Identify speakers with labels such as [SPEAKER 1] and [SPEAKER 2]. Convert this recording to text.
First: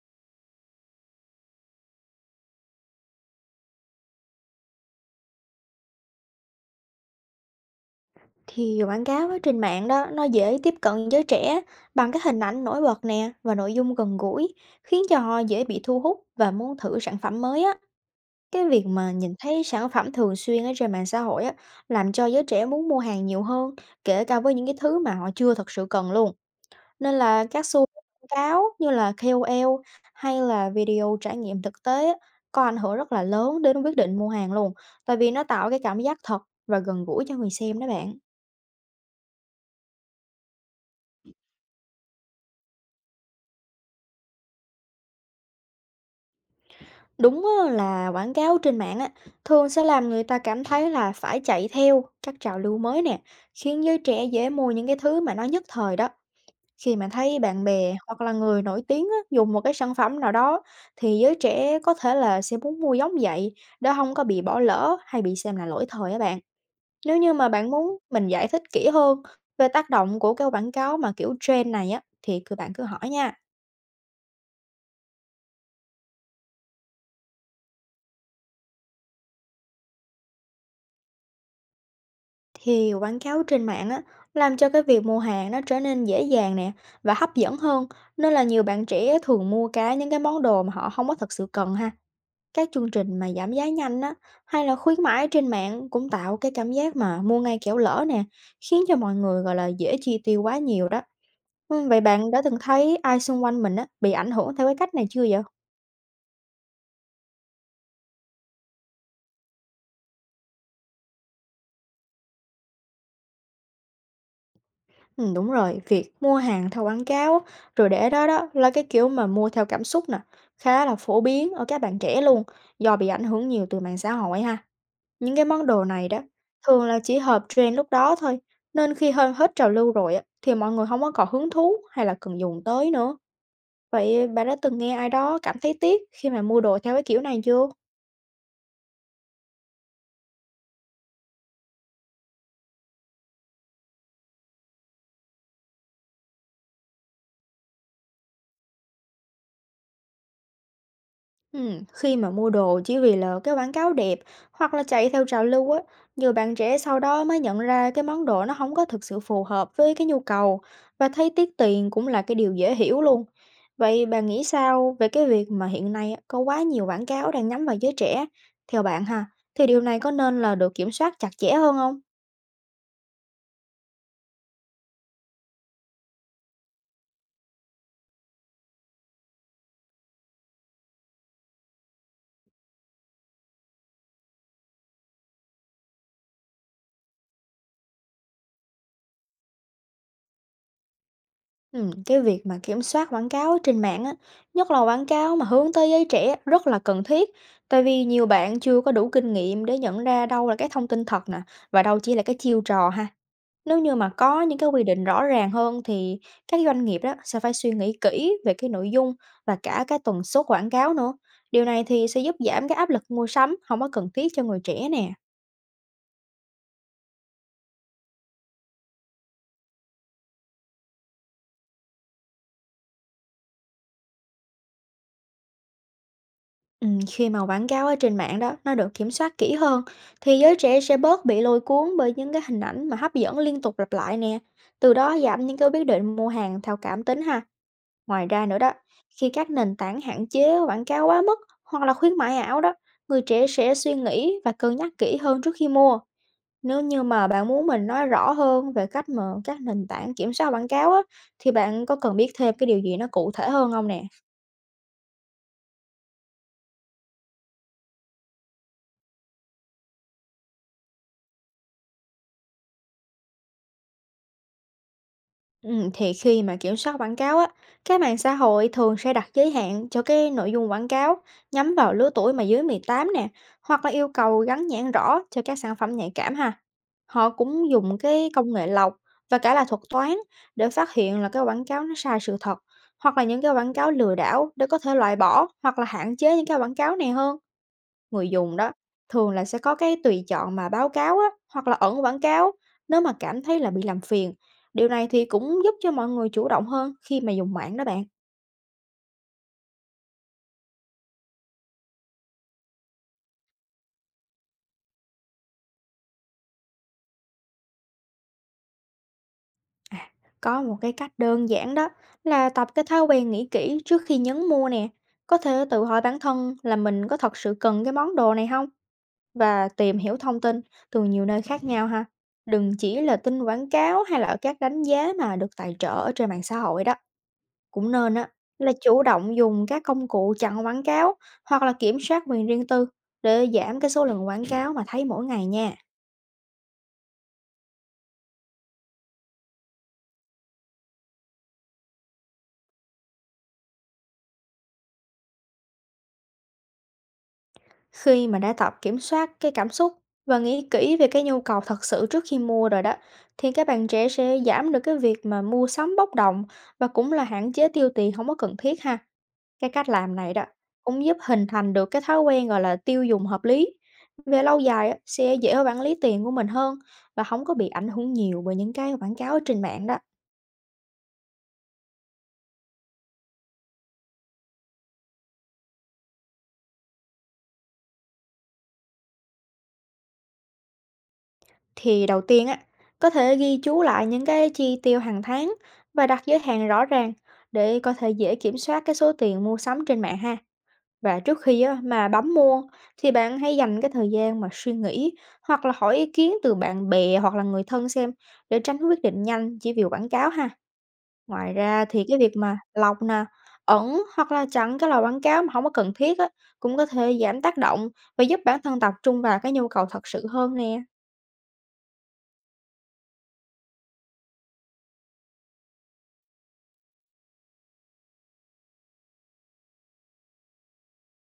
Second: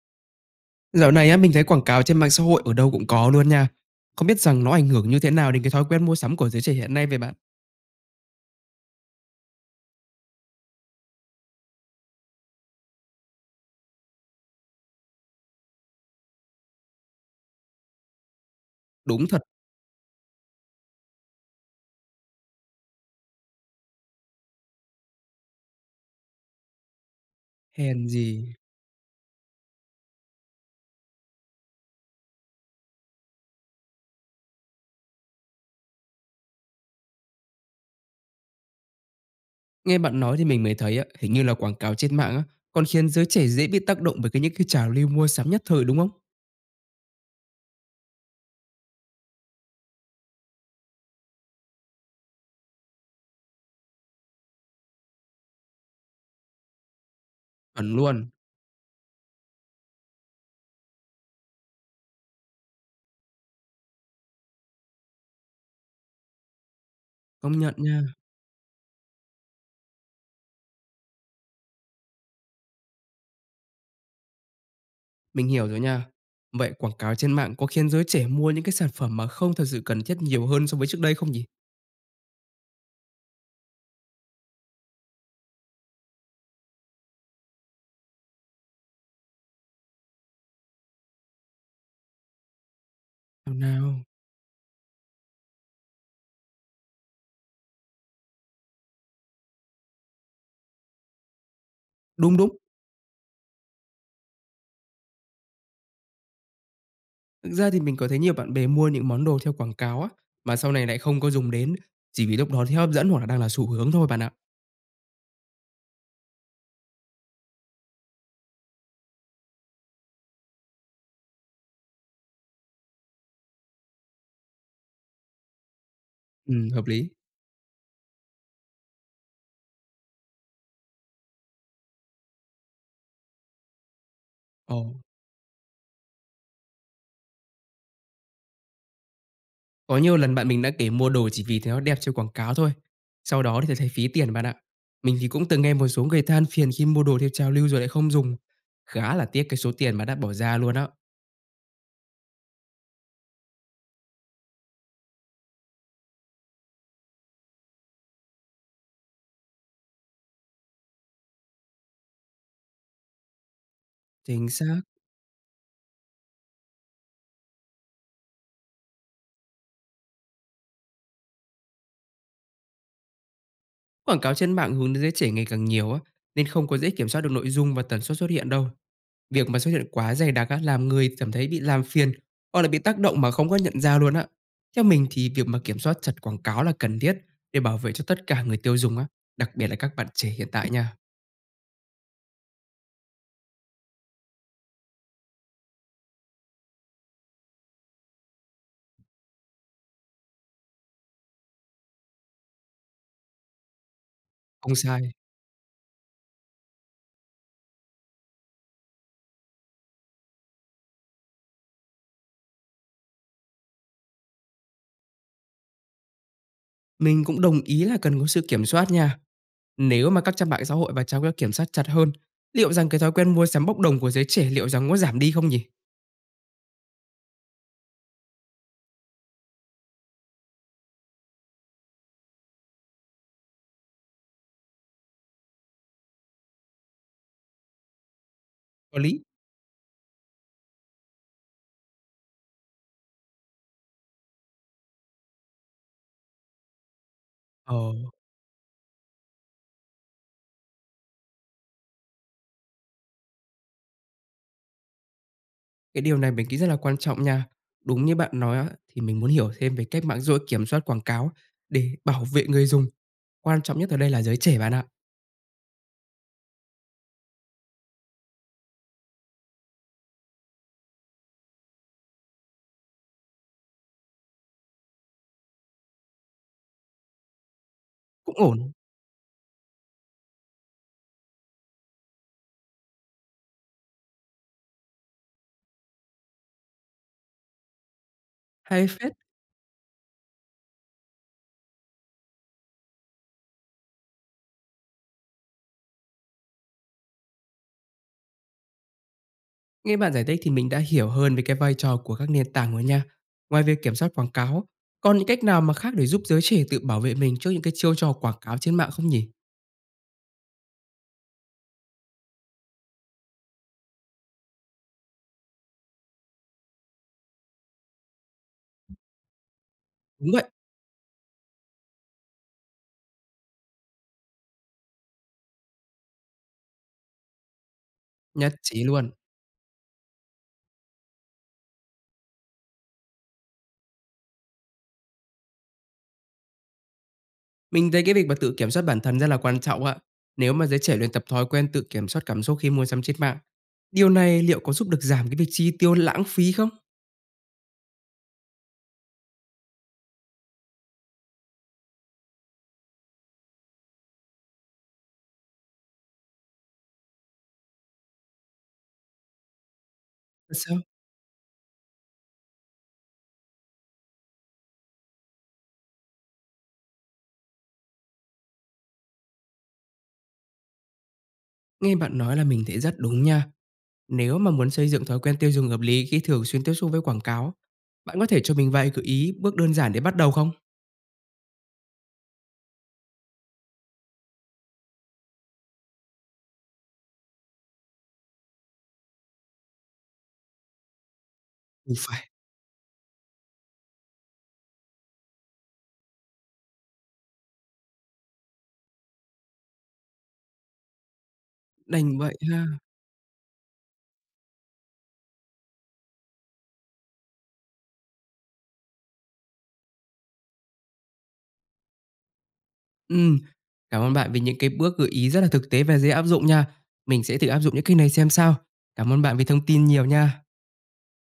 [SPEAKER 1] Dạo này á, mình thấy quảng cáo trên mạng xã hội ở đâu cũng có luôn nha. Không biết rằng nó ảnh hưởng như thế nào đến cái thói quen mua sắm của giới trẻ hiện nay vậy bạn?
[SPEAKER 2] Thì quảng cáo ở trên mạng đó, nó dễ tiếp cận giới trẻ bằng các hình ảnh nổi bật nè và nội dung gần gũi, khiến cho họ dễ bị thu hút và muốn thử sản phẩm mới á. Cái việc mà
[SPEAKER 1] Đúng
[SPEAKER 2] nhìn
[SPEAKER 1] thật,
[SPEAKER 2] thấy sản phẩm thường xuyên ở trên mạng xã hội á, làm cho giới trẻ muốn mua hàng nhiều hơn, kể cả với những cái thứ mà họ chưa thật sự cần luôn. Nên là các xu hướng
[SPEAKER 1] hèn
[SPEAKER 2] quảng
[SPEAKER 1] gì.
[SPEAKER 2] cáo như là KOL hay là video trải nghiệm thực tế á, có ảnh hưởng rất là lớn đến quyết định mua hàng luôn, tại vì nó tạo cái cảm giác thật và gần gũi cho người xem đó bạn.
[SPEAKER 1] Nghe bạn nói thì mình mới thấy á, hình như là quảng cáo trên mạng á, còn khiến giới trẻ dễ bị tác động bởi những cái trào lưu mua sắm nhất thời đúng không?
[SPEAKER 2] Đúng á, là quảng cáo trên mạng á, thường sẽ làm người ta cảm thấy là phải chạy theo các trào lưu mới nè, khiến giới trẻ dễ mua những cái thứ mà nó nhất thời đó. Khi mà thấy bạn bè
[SPEAKER 1] Chuẩn
[SPEAKER 2] hoặc
[SPEAKER 1] luôn,
[SPEAKER 2] là người nổi tiếng á, dùng một cái sản phẩm nào đó thì giới trẻ có thể là sẽ muốn mua giống vậy, để không có bị bỏ lỡ hay bị xem là lỗi thời á bạn. Nếu như mà
[SPEAKER 1] công
[SPEAKER 2] bạn
[SPEAKER 1] nhận
[SPEAKER 2] muốn
[SPEAKER 1] nha,
[SPEAKER 2] mình giải thích kỹ hơn về tác động của cái quảng cáo mà kiểu trend này á, thì cứ bạn cứ hỏi nha.
[SPEAKER 1] mình hiểu rồi nha. Vậy quảng cáo trên mạng có khiến giới trẻ mua những cái sản phẩm mà không thật sự cần thiết nhiều hơn so với trước đây không nhỉ?
[SPEAKER 2] Thì quảng cáo trên mạng á, làm cho cái việc mua hàng nó trở nên dễ dàng nè và hấp dẫn hơn, nên là nhiều bạn trẻ thường mua cái những cái món đồ mà họ không có thật sự cần ha. Các chương trình mà giảm
[SPEAKER 1] Nào
[SPEAKER 2] giá nhanh
[SPEAKER 1] nào.
[SPEAKER 2] á, hay là khuyến mãi trên mạng cũng tạo cái cảm giác mà mua ngay kẻo lỡ nè, khiến cho mọi người gọi là dễ chi tiêu quá nhiều đó. Ừ, vậy bạn
[SPEAKER 1] Đúng
[SPEAKER 2] đã từng
[SPEAKER 1] đúng,
[SPEAKER 2] thấy ai xung quanh mình á, bị ảnh hưởng theo cái cách này chưa vậy?
[SPEAKER 1] thực ra thì mình có thấy nhiều bạn bè mua những món đồ theo quảng cáo á, mà sau này lại không có dùng đến, chỉ vì lúc đó thấy hấp dẫn hoặc là đang là xu hướng thôi bạn ạ.
[SPEAKER 2] Ừ, đúng rồi, việc mua hàng theo quảng cáo rồi để đó, đó là cái kiểu mà mua theo cảm xúc nè, khá là phổ biến ở các bạn trẻ luôn, do bị ảnh hưởng nhiều từ mạng xã hội ha. Những cái món đồ này đó
[SPEAKER 1] Hợp
[SPEAKER 2] thường là
[SPEAKER 1] lý.
[SPEAKER 2] chỉ hợp trend lúc đó thôi, nên khi hơn hết trào lưu rồi á, thì mọi người không có còn hứng thú hay là cần dùng tới nữa. Vậy bạn đã
[SPEAKER 1] Ồ,
[SPEAKER 2] từng nghe ai đó cảm thấy tiếc khi mà mua đồ theo cái kiểu này chưa?
[SPEAKER 1] có nhiều lần bạn mình đã kể mua đồ chỉ vì thấy nó đẹp trên quảng cáo thôi. Sau đó thì thấy phí tiền bạn ạ. Mình thì cũng từng nghe một số người than phiền khi mua đồ theo trào lưu rồi lại không dùng. Khá là tiếc cái số tiền mà đã bỏ ra luôn á.
[SPEAKER 2] Khi mà mua đồ chỉ vì là cái quảng cáo đẹp hoặc là chạy theo trào lưu á, nhiều bạn trẻ sau đó mới nhận ra cái món đồ nó không có thực sự phù hợp với cái nhu cầu, và thấy tiếc tiền cũng là cái điều dễ hiểu luôn. Vậy bạn nghĩ
[SPEAKER 1] Chính xác.
[SPEAKER 2] sao về cái việc mà hiện nay á, có quá nhiều quảng cáo đang nhắm vào giới trẻ? Theo bạn ha, thì điều này có nên là được kiểm soát chặt chẽ hơn không?
[SPEAKER 1] Quảng cáo trên mạng hướng đến giới trẻ ngày càng nhiều á, nên không có dễ kiểm soát được nội dung và tần suất xuất hiện đâu. Việc mà xuất hiện quá dày đặc á, làm người cảm thấy bị làm phiền hoặc là bị tác động mà không có nhận ra luôn á. Theo mình thì việc mà kiểm soát chặt quảng cáo là cần thiết để bảo vệ cho tất cả người tiêu dùng á, đặc biệt là các bạn trẻ hiện tại nha.
[SPEAKER 2] Cái việc mà kiểm soát quảng cáo trên mạng á, nhất là quảng cáo mà hướng tới giới trẻ, rất là cần thiết. Tại vì nhiều bạn chưa có đủ kinh nghiệm để nhận ra đâu là cái thông tin thật nè, và đâu chỉ là cái chiêu trò ha. Nếu như mà có những cái
[SPEAKER 1] Không
[SPEAKER 2] quy
[SPEAKER 1] sai.
[SPEAKER 2] định rõ ràng hơn, thì các doanh nghiệp đó sẽ phải suy nghĩ kỹ về cái nội dung và cả cái tần suất quảng cáo nữa. Điều này thì sẽ giúp giảm cái áp lực mua sắm không có cần thiết cho người trẻ nè.
[SPEAKER 1] Mình cũng đồng ý là cần có sự kiểm soát nha. Nếu mà các trang mạng xã hội và trang web kiểm soát chặt hơn, liệu rằng cái thói quen mua sắm bốc đồng của giới trẻ liệu rằng có giảm đi không nhỉ?
[SPEAKER 2] Khi mà quảng cáo ở trên mạng đó, nó được kiểm soát kỹ hơn thì giới trẻ sẽ bớt bị lôi cuốn bởi những cái hình ảnh mà hấp dẫn liên tục lặp lại nè. Từ đó giảm những cái quyết định mua hàng theo cảm tính ha. Ngoài ra nữa đó,
[SPEAKER 1] Có lý.
[SPEAKER 2] khi các nền tảng hạn chế quảng cáo quá mức hoặc là khuyến mại ảo đó, người trẻ sẽ suy nghĩ và cân nhắc kỹ hơn trước khi mua. Nếu như mà bạn muốn
[SPEAKER 1] Ờ,
[SPEAKER 2] mình nói rõ hơn về cách mà các nền tảng kiểm soát quảng cáo á, thì bạn có cần biết thêm cái điều gì nó cụ thể hơn không nè?
[SPEAKER 1] cái điều này mình nghĩ rất là quan trọng nha. Đúng như bạn nói á, thì mình muốn hiểu thêm về cách mạng xã hội kiểm soát quảng cáo để bảo vệ người dùng. Quan trọng nhất ở đây là giới trẻ bạn ạ.
[SPEAKER 2] Thì khi mà kiểm soát quảng cáo á, các mạng xã hội thường sẽ đặt giới hạn cho cái nội dung quảng cáo nhắm vào lứa tuổi mà dưới 18 nè, hoặc là yêu cầu gắn nhãn rõ cho các sản phẩm nhạy cảm ha. Họ cũng dùng cái
[SPEAKER 1] Cũng
[SPEAKER 2] công nghệ
[SPEAKER 1] ổn,
[SPEAKER 2] lọc và cả là thuật toán để phát hiện là cái quảng cáo nó sai sự thật, hoặc là những cái quảng cáo lừa đảo, để có thể loại bỏ hoặc là hạn chế những cái quảng cáo này hơn. Người dùng đó
[SPEAKER 1] hay phết!
[SPEAKER 2] thường là sẽ có cái tùy chọn mà báo cáo á, hoặc là ẩn quảng cáo nếu mà cảm thấy là bị làm phiền. Điều này thì cũng giúp cho mọi người chủ động hơn khi mà dùng mạng đó bạn.
[SPEAKER 1] Nghe bạn giải thích thì mình đã hiểu hơn về cái vai trò của các nền tảng rồi nha. Ngoài việc kiểm soát quảng cáo, còn những cách nào mà khác để giúp giới trẻ tự bảo vệ mình trước những cái chiêu trò quảng cáo trên mạng không nhỉ?
[SPEAKER 2] À, có một cái cách đơn giản đó là tập cái thói quen nghĩ kỹ trước khi nhấn mua nè. Có thể tự hỏi bản thân là mình có thật sự cần cái món đồ này không, và tìm hiểu
[SPEAKER 1] Đúng
[SPEAKER 2] thông
[SPEAKER 1] vậy,
[SPEAKER 2] tin từ nhiều nơi khác nhau ha. Đừng chỉ là tin quảng cáo hay là ở các đánh giá mà được tài trợ ở trên mạng xã hội đó. Cũng nên á,
[SPEAKER 1] nhất
[SPEAKER 2] là
[SPEAKER 1] trí
[SPEAKER 2] chủ
[SPEAKER 1] luôn.
[SPEAKER 2] động dùng các công cụ chặn quảng cáo hoặc là kiểm soát quyền riêng tư, để giảm cái số lượng quảng cáo mà thấy mỗi ngày nha.
[SPEAKER 1] Mình thấy cái việc mà tự kiểm soát bản thân rất là quan trọng ạ. Nếu mà giới trẻ luyện tập thói quen tự kiểm soát cảm xúc khi mua sắm trên mạng, điều này liệu có giúp được giảm cái việc chi tiêu lãng phí không?
[SPEAKER 2] Khi mà đã tập kiểm soát cái cảm xúc và nghĩ kỹ về cái nhu cầu thật sự trước khi mua rồi đó, thì các bạn trẻ sẽ giảm được cái việc mà mua sắm bốc đồng và cũng là hạn chế tiêu tiền không có cần thiết ha. Cái cách làm này đó
[SPEAKER 1] Thật sao?
[SPEAKER 2] cũng giúp hình thành được cái thói quen, gọi là, tiêu dùng hợp lý. Về lâu dài á, sẽ dễ quản lý tiền của mình hơn và không có bị ảnh hưởng nhiều bởi những cái quảng cáo ở trên mạng đó.
[SPEAKER 1] Nghe bạn nói là mình thấy rất đúng nha. Nếu mà muốn xây dựng thói quen tiêu dùng hợp lý khi thường xuyên tiếp xúc với quảng cáo, bạn có thể cho mình vài gợi ý bước đơn giản để bắt đầu không?
[SPEAKER 2] Thì đầu tiên á, có thể ghi chú lại những cái chi tiêu hàng tháng và đặt giới hạn rõ ràng, để có thể dễ kiểm soát cái số tiền mua sắm trên mạng ha. Và trước khi á,
[SPEAKER 1] Cũng
[SPEAKER 2] mà
[SPEAKER 1] phải.
[SPEAKER 2] bấm mua thì bạn hãy dành cái thời gian mà suy nghĩ, hoặc là hỏi ý kiến từ bạn bè hoặc là người thân xem, để tránh quyết định nhanh chỉ vì quảng cáo ha. Ngoài ra thì cái
[SPEAKER 1] Đành
[SPEAKER 2] việc
[SPEAKER 1] vậy
[SPEAKER 2] mà
[SPEAKER 1] ha.
[SPEAKER 2] lọc nè, ẩn hoặc là chặn cái lời quảng cáo mà không có cần thiết á, cũng có thể giảm tác động và giúp bản thân tập trung vào cái nhu cầu thật sự hơn nè.
[SPEAKER 1] Ừm, cảm ơn bạn vì những cái bước gợi ý rất là thực tế và dễ áp dụng nha. Mình sẽ thử áp dụng những cái này xem sao. Cảm ơn bạn vì thông tin nhiều nha.